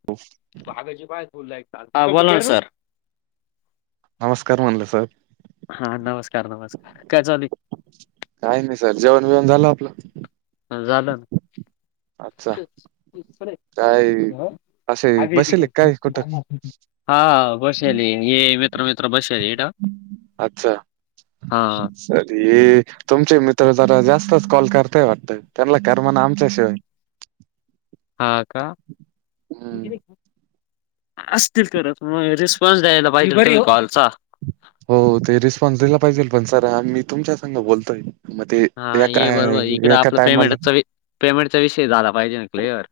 [inaudible] ह बोला ना सर, नमस्कार म्हनल सर. हा नमस्कार, नमस्कार काय चालूय? काही नाही सर जेवण, बीवन झालं आपलं. ह झालं. अच्छा! काय? असे बसेल काय कुठ? हा बसेल ए मित्र, मित्र बसेल हे. अच्छा! हा अरे तुमचे मित्र जरा जास्तच कॉल करताय वाटत त्यांना कर म्हणा आमच्याशिवाय. हा का? हम्म. असतील करत. मग रिस्पॉन्स द्यायला पाहिजे कॉलचा. हो ते रिस्पॉन्स दिला पाहिजे पण सर अ, मी, तुमच्या संग बोलतोय. मग ते हा एका ये बरोबर इकडें एका आपलं टायमाला पेमेंटचा पेमेंटचा विषय झाला पाहिजे ना क्लिअर.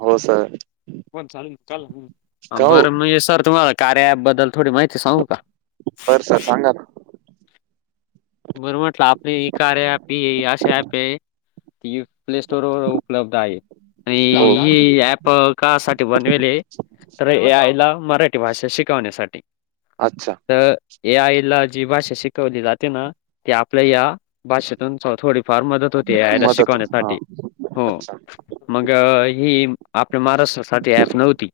हो सर. पण चालल अ का हो बर म सर तुम्हाला कार्या अँप बद्दल थोडी माहिती सांगू का? बर सर सांगा ना. बर म्हटलं आपली इ कार्या अँप ही अशी अँप ती प्ले स्टोर व उपलब्ध आहे. आणि हो ह ऍप कायासाठी बनेल तर ए यायला मराठी हि भाषा शिकवण्यासाठी. अच्छा! तर ए आईला जी भाषा शिकवली जाते ना, ते आपल्या या भाषेतून थोडीफार मदत होते ए याला मदत होत हा शिकवण्यासाठी. हो अच्छा मग ही आपल्या महाराष्ट्रासाठी ऍप नव्हती.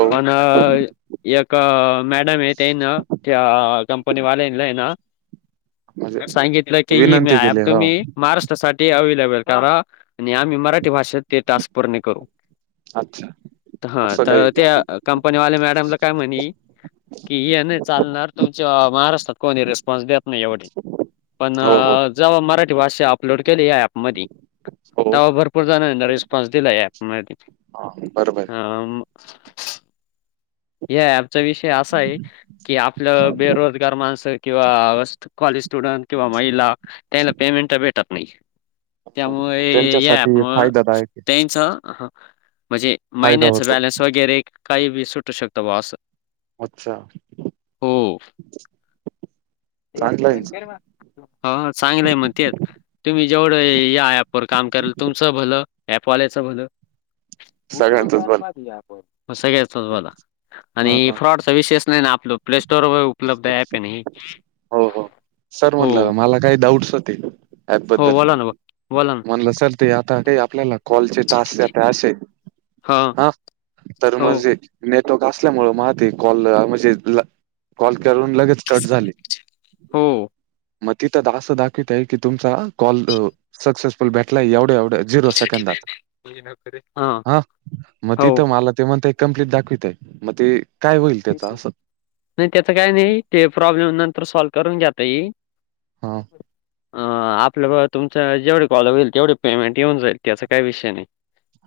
हो पण, एक मॅडम ये तेना त्या कंपनी वालानलाईना म्हणजे सांगितलं की हे विनंती ॲप केली मी हा तुम्ही महाराष्ट्रासाठी ते अवेलेबल करा आणि आम्ही मराठी भाषेत ते टॅक्स पूर्णे करू. अच्छा हा असं काही तर ते का कंपनीवाले मॅडमला काय म्हणी? कि हे नाही चालणार तुमच्या महाराष्ट्रात कोणी रिस्पॉन्स देत नाही एवढी पण हो हो जव्हा मराठी भाषा अपलोड केली ॲप मधी हो तवा भरपूर जणानि रिस्पॉन्स दिला ऍप म ह! बरोबर हे. हम! ह्या ॲपचा विषय असा आहे की? आपलं बेरोजगार माणसं किंवा कॉलेज स्टुडंट किंवा महिला त्याला पेमेंट तर भेटत नाही. हा, त्यामुळे या त्यांच्यासाठी ॲपमुळ फायदादायक आहे, म्हणजे फायदा महिन्याच होतो. बॅलन्स वगैरे काही बी सुटू शकतं बा असं. अच्छा! चांगला ब आहे हो चांगलं आहे मग तेच तुम्ही जेवढं या ॲपवर काम कराल तुमचं भलं ॲपवाल्याच भल भत आ सगळ्यांचच भलं. आप सग [unintelligible] बला हा आणि हा. फ्रॉडचा विशेष नाही ना आपल प्लेस्टोअरवर व उपलब्ध ॲप आहे ना हे. हो हो सर म्हटलं हो. मला काही डाऊटस होते? ऍप हो बद्दल बोला ना मग म्हणलं सर ते आता काही आपल्याला कॉलचे टास्क आता असे हां. हा तर हो, म जे नेटवर्क असल्यामुळे मग ते कॉल म्हणजे कॉल करून लगेच कट झाले. हो. मग तिथं असं दाखवित आहे की तुमचा कॉल सक्सेसफुल भेटला एवढ्या एवढ्या झिरो सेकंदात हां, ह मग हो. तिथं मला ते म्हणते कंप्लीट दाखवित आहे मग ते काय होईल त्याचा असं. नाही त्याचं काय नाही ते प्रॉब्लेम नंतर सॉल्व करून घात येई ह. अ आपलं तुमच जेवढे कॉल होईल तेवढे पेमेंट येऊन जाईल त्याचा काही विषय नाही.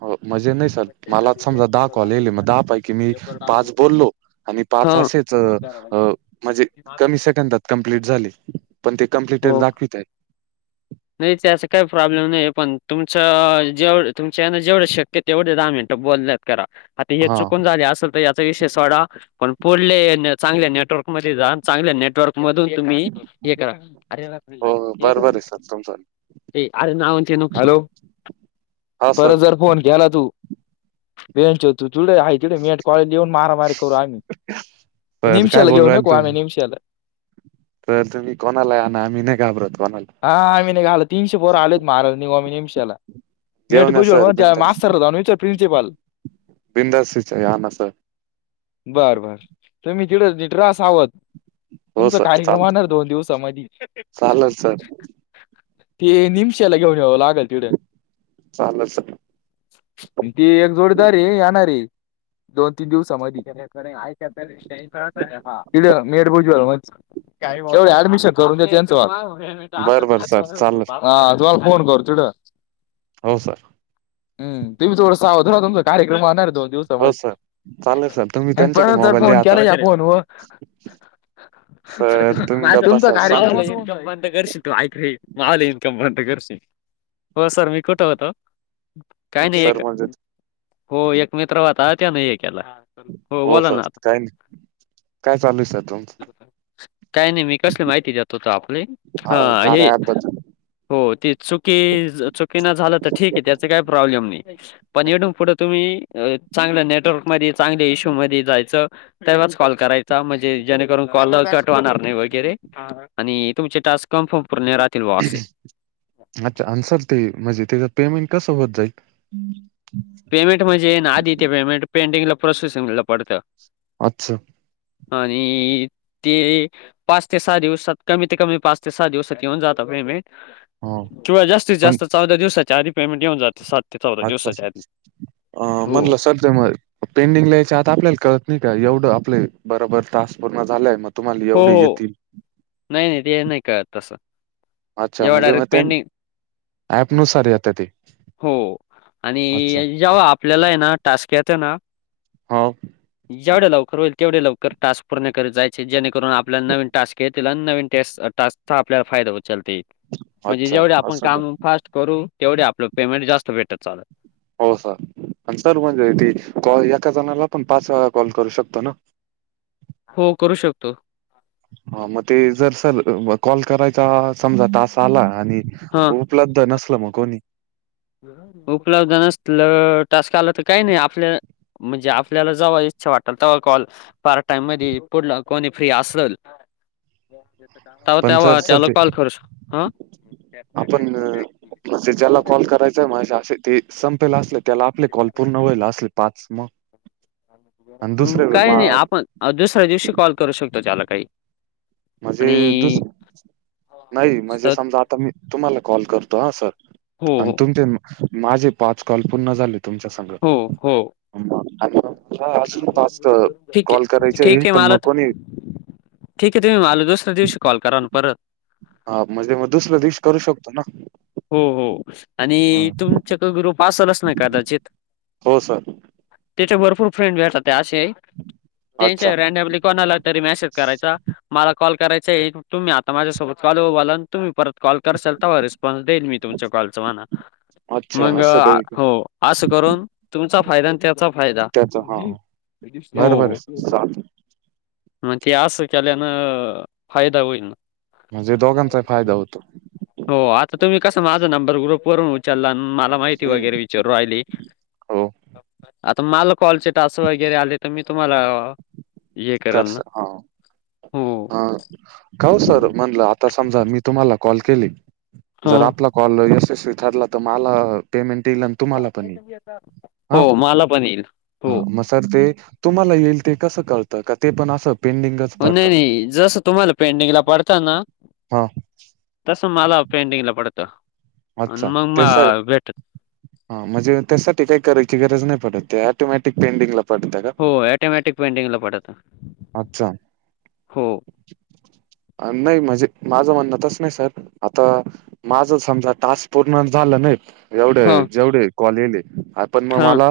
हो म्हजे नाही सर मला समजा दहा कॉल येले मग दहा पैकी मी पाच बोललो आणि पाच हां, अशेच अ म्हणजे कमी सेकंदात कंप्लीट झाली पण ते कंप्लिट हो. दाखवित आहेत. नाही त्याचा काही प्रॉब्लेम नाही पण तुमचं जेवढ तुमच्या यांना जेवढं शक्य तेवढे दहा मिनिटे बोलल्यात करा. आता हे हा चुकून झाले असेल तर विषय सोडा पण पुढले चांगल्या नेटवर्क मध्ये जा चांगल्या नेटवर्क मधून तुम्ही हे करा अरे म सर [unintelligible] अरे ना म्हचे न हॅलो हा परत सर जर फोन घ्याला तू वे च होत तथुड [unintelligible] मी कॉलेज ला येऊन मारामारी करू आम्ही तर काय निमशाला बोलू घेऊन राल येऊ का आम्ही तुम्ही निमशाला तर तुम्ही कोणाला आणा आम्ही नाही घाबरत कोणाला. हा आम्ही नाही घाबरत. तीनशे पोरं आलोत मारायलाश निघ आम्ही निमशाला मीट घेऊन या बुज सर मग बिंदास मास्र होच प्रिन्सिपल [unintelligible] बिनधास्त बर बर तुम्ही तिथ रहा सावध. हो तुमचा सर कार्यक्रम चाल होणार दोन दिवसामध्ये. चालेल सर ते निमशेला घेऊन यावं लागेल चालेल सर ती एक जोडीदार आहे. येणारे दोन तीन दिवसामध्ये ऐ काय [unintelligible] ति मेठ भुज तेवढ ऍडमिशन करून देत त्यांचं वा [unintelligible] बरं बर सर चालेल तुम्हाला फोन करतो. हो सर. हम तुम्ही थोडा सावध रहा तुमचा कार्यक्रम होणार आहे दोन हो समज सर चालेल सर तुम्ही आणि त्यांच्याकडे परतार मोबाईल द्या फन आता कन सर तुम्ही गप्प बसा शांत [unintelligible] बंद करशील तु ऐक रे, मायले इनकम बंद करशील, ओ सर मी कुठं होतो? काय नाही एक सर म्हणजे हो एक मित्र व्हता त्यान हे केला. हो बोला सर ना आता. काही नाही काय चालू आहे सर तुमचं? काय नाही मी कसली माहिती देत होतो आपली तुमचं हा हे कार्या ॲपबद्दल हो ते चुकी चुकीनं झालं तर ठीक आहे त्याच काही प्रॉब्लेम नाही. पण इथून पुढं तुम्ही चांगल्या नेटवर्क मध्ये चांगल्या इशू मध्ये जायचं तेव्हाच कॉल करायचा म्हणजे जेणेकरून कॉल कट व्हणार नाही वगैरे. आणि तुमचे टास्क कम्फर्म पूर्ण राहतील भावा असे. अच्छा, आणि सर ते म्हणजे त्याच पेमेंट कसं होत जाईल? पेमेंट म्हणजे ना आधी ते पेमेंट पेंडींगला प्रोसेसिंगला पडतं. अच्छा. आणि ते पाच ते सहा दिवसात कमी ते कमी पाच ते सहा दिवसात येऊन जात पेमेंट. हो किंवा जास्तीत पण जास्त चौदा दिवसाच्या आधी पेमेंट येऊन जातं सात ते चौदा दिवसाच्या आधी. अ हो, म्हणलं स च्यामुळे पेंडिंगला यायच्या आता आपल्याला कळत नाही का एवढं आपले बरोबर टास्क पूर्ण झालाय म हो हो नाही नाही ते नाही कळत तसं. अच्छा जेव्हा म्हणजे मग डायरेक्ट ते पेंडिंग ऍप नुसार येतं ते. हो आणि अच्छा जेव्हा आपल्याला हे ना टास्क येतं ना हाव. जेवढ्या लवकर होईल तेवढे लवकर टास्क पूर्ण करत जायचे जेणेकरून आपल्याला नवीन टास्क आहेत त्याला नवीन टस् टास्कचा आपल्याला फायदा उचलतील म्हणजे अच्छा जेवढे आपण असं का काम फास्ट करू तेवढे आपलं पेमेंट जास्त भेटत चालयं. हो सर, आणि सर म्हणजे ती कॉल एका जणाला पण पाच काॅल करू शकतो ना? हो करू शकतो. हा मग ते जर सर कॉल करायचा समजा तास आला आणि हा उपलब्ध नसलं मग कोणी? उपलब्ध नसलं टास्क आला तर काही नाही आपलं म्हणजे आपल्याला जवा इच्छा वाटलं तवा कॉल पार्टी टाइम मधी पुढंल कोणी फ्री असलं तवा पण सर तेवा सर त्याला ते कॉल करू शक.. हा. [unintelligible] समजा असं ती संपेल असले त्याला आपले कॉल पूर्ण व्हायला असले पाच मग आणि म दुसरे काही नाही मा- आपण दुसऱ्या दिवशी कॉल करू शकतो त्याला काही. म्हणजे आणि दुसं नाही अ, म्हणजे समजा आता मी तुम्हाला कॉल करतो हा सर हो आणि हो तुमचे माझे पाच कॉल पूर्ण झाले तुमच्या संग हो हो हा अजून टास्क कॉल करायचे ठीक आहे पण मला मग त कोणी ठीक आहे तुम्ही मला दुसऱ्या दिवशी कॉल करा ना परत. हा म्हणजे मग दुसऱ्या दिवशी करू शकतो ना. हो हो आणि हा. तुमच्याकडं ग्रुप असलचं ना कदाचित. हो सर त्याचे भरपूर फ्रेंड भेटताते असे अच्छा त्यांच्या रँडमली कोणाला तरी मेसेज करायचा मला कॉल करायचा तुम्ही आता माझ्यासोबत कॉलवर बोलाल? तुम्ही परत कॉल करसाल तेव्हा रिस्पाॅन्स देईल मी तुमच्या कॉलचा म्हणा अच्छा मंग असं काही का हो असं करून तुमचा फायदा ना त्यात हो तुमचा त्याचा हा फायदा..... बरोबर हो... आहे चालेल मग ते आस केल्यानं फायदा होईल ना. म्हणजे दोघांचा फायदा होतो. हो आत- तर तुम्ही कसं माझा नंबर ग्रुपवरून उचला आणि मला माहिती हं, वगैरे विचारू राहिले, हो आता माल कॉलचे टास वगैरे आले तर मी तुम्हांला करसा हां... हो. हा काओ सर, म्हणलं आता समजा मी तुम्हाला कॉल केले, ह जर आपला कॉल यशस्वी ठरला तर मला पेमेंट येईल अन् हो मला पण येईल.... हो.. जर ते तुम्हांला येईल ते कस कळतं का ते पण अस पेंडिंगच हो पडतं नाही- नाही जसं तुम्हाला पेंडिंगला पडतं ना, हा तस मला पेंडिगला पडतं आणि अच्छा मग म त्याचा भेटत हा म्हणजे त्याच्यासाठी काही करायची गरज नाही पडत ते ऑटोमॅटिक पेंटिंगला हो ऑटोमॅटिक पेंडिगला पडतं. अच्छा हो. नाही म्हणजे माझं म्हणणं तस नाही सर आता माझं समजा टास्क पूर्ण झालं नाहीत, एवढे हां -जेवढे कॉल यायले पण मग हां मला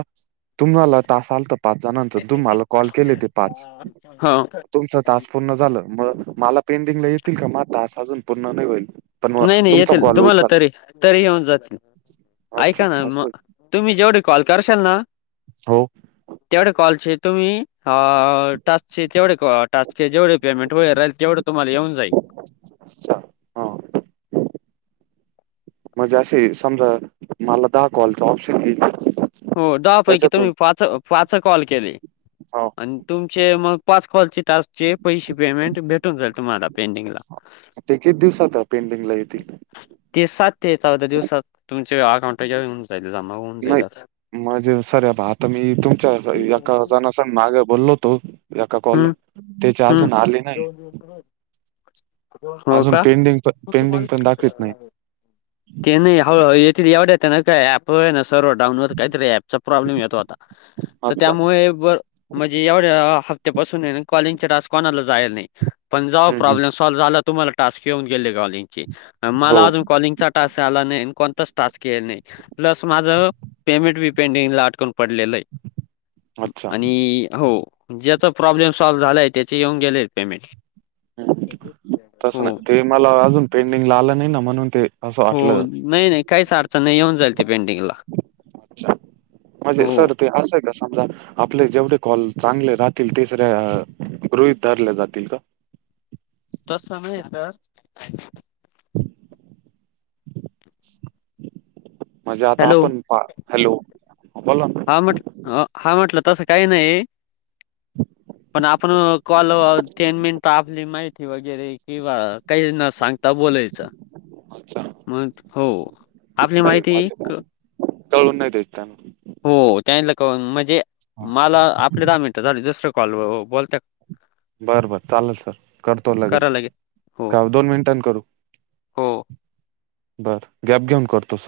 तुम्हांला टास आलता पाच जणांचा तुम्हांला कॉल केले ते पाच. हां तुमचा टास्क पूर्ण झालं, मग मला पेंडिंगला येतील का म टास्क अजून पूर्ण नाही होईल. पण मग नाही -नाही तुमचा येतील, कॉल तुम्हांला उचल तरी तरी येऊन जातील. अच्छा ऐका ना मग असं तुम्ही जेवढे कॉल करशाल ना, हो तेवढे कॉलचे तुम्ही अ... टास्कचे तेवढे कॉ टास्कचे जेवढे पेमेंट वगैरे राहील तेवढं तुम्हांला येऊन जाईल. अच्छा हा म्हणजे असे समजा मला दहा कॉलचा ऑप्शन येईल हो दहा पैकी त्याच्यातून तुम्ही पाच अ पाच कॉल केले हा आणि तुमचे मग पाच कॉलचे टास्क चे पैसे पेमेंट भेटून जाईल तुम्हांला पेंडिंगला. ते किती दिवसात पेंडिंगला येतील ते सात ते चौदा दिवसात तुमचे अकाउंटला होऊन जाईल, जमा होऊन जाईल नाही. आता. म्हणजे सर आता मी तुमच्या एका जना संग मागे बोललो होतो एका कॉल हं तेचे हं आजून आले नाही. हो अजून का पेंडिंग पण, पेंडिंग पण दाखवित नाही. ते नाही हळूहळू येतेत एवढ्याच्यानं काय आहे, आपणच सर्व्हर डाउन वर काहीतरी ऍपचा प्रॉब्लेम येत होता तर अच्छा त्यामुळे बर म्हणजे एवढ्या हप्त्यापासून हे ना कॉलिंगचे टास्क कोणाला जायला नाही पण जेव्हा हम्म हम्म प्रॉब्लेम कॉल झाला, तुम्हांला टास्क येऊन गेले कॉलिंगचे पण हो मला अजून कॉलिंगचा टास्क आला नाही आणि कोणताच टास्क यायला नाही, प्लस माझं पेमेंट बी पेंडिगला अटकुन पडलेलयं अच्छा. आणि हो ज्याचा प्रॉब्लेम सॉल्व झालाय त्याचे येऊन गेलय पेमेंट. हम्म. हो. पेंडिगला आला नाही ना म्हणून ते असं हो वाटलं. नाही -नाही काहीच अडचण नाही येऊन जाईल ते पेंडिगला. अच्छा म्हणजे सर ते असंय का समजा, आपले जेवढे कॉल चांगले राहतील, तेच र गृहित धरले जातील का? तस नाहीये ना सर? म्हणजे आता हॅलो. आपण पा, हॅलो, बोला ना. हा म्हट हा म्हटलं, तसं काही नाही पण आपण कॉल तीन मिनिट, आपली माहिती वगैरे किंवा काही न सांग ता बोलायचा अच्छा मग. हो. आपली माहिती क [unintelligible] हो त्यांन ला का म्हणजे मला आपले दहा मिनट झाले, जस्ट कॉल व बोलत बरं बर. चालेल सर, करतो लगेच. करायला लागेल. हो. का दोन मिनिटांनी करू? हो. बरं, गॅप घेऊन करतो सर.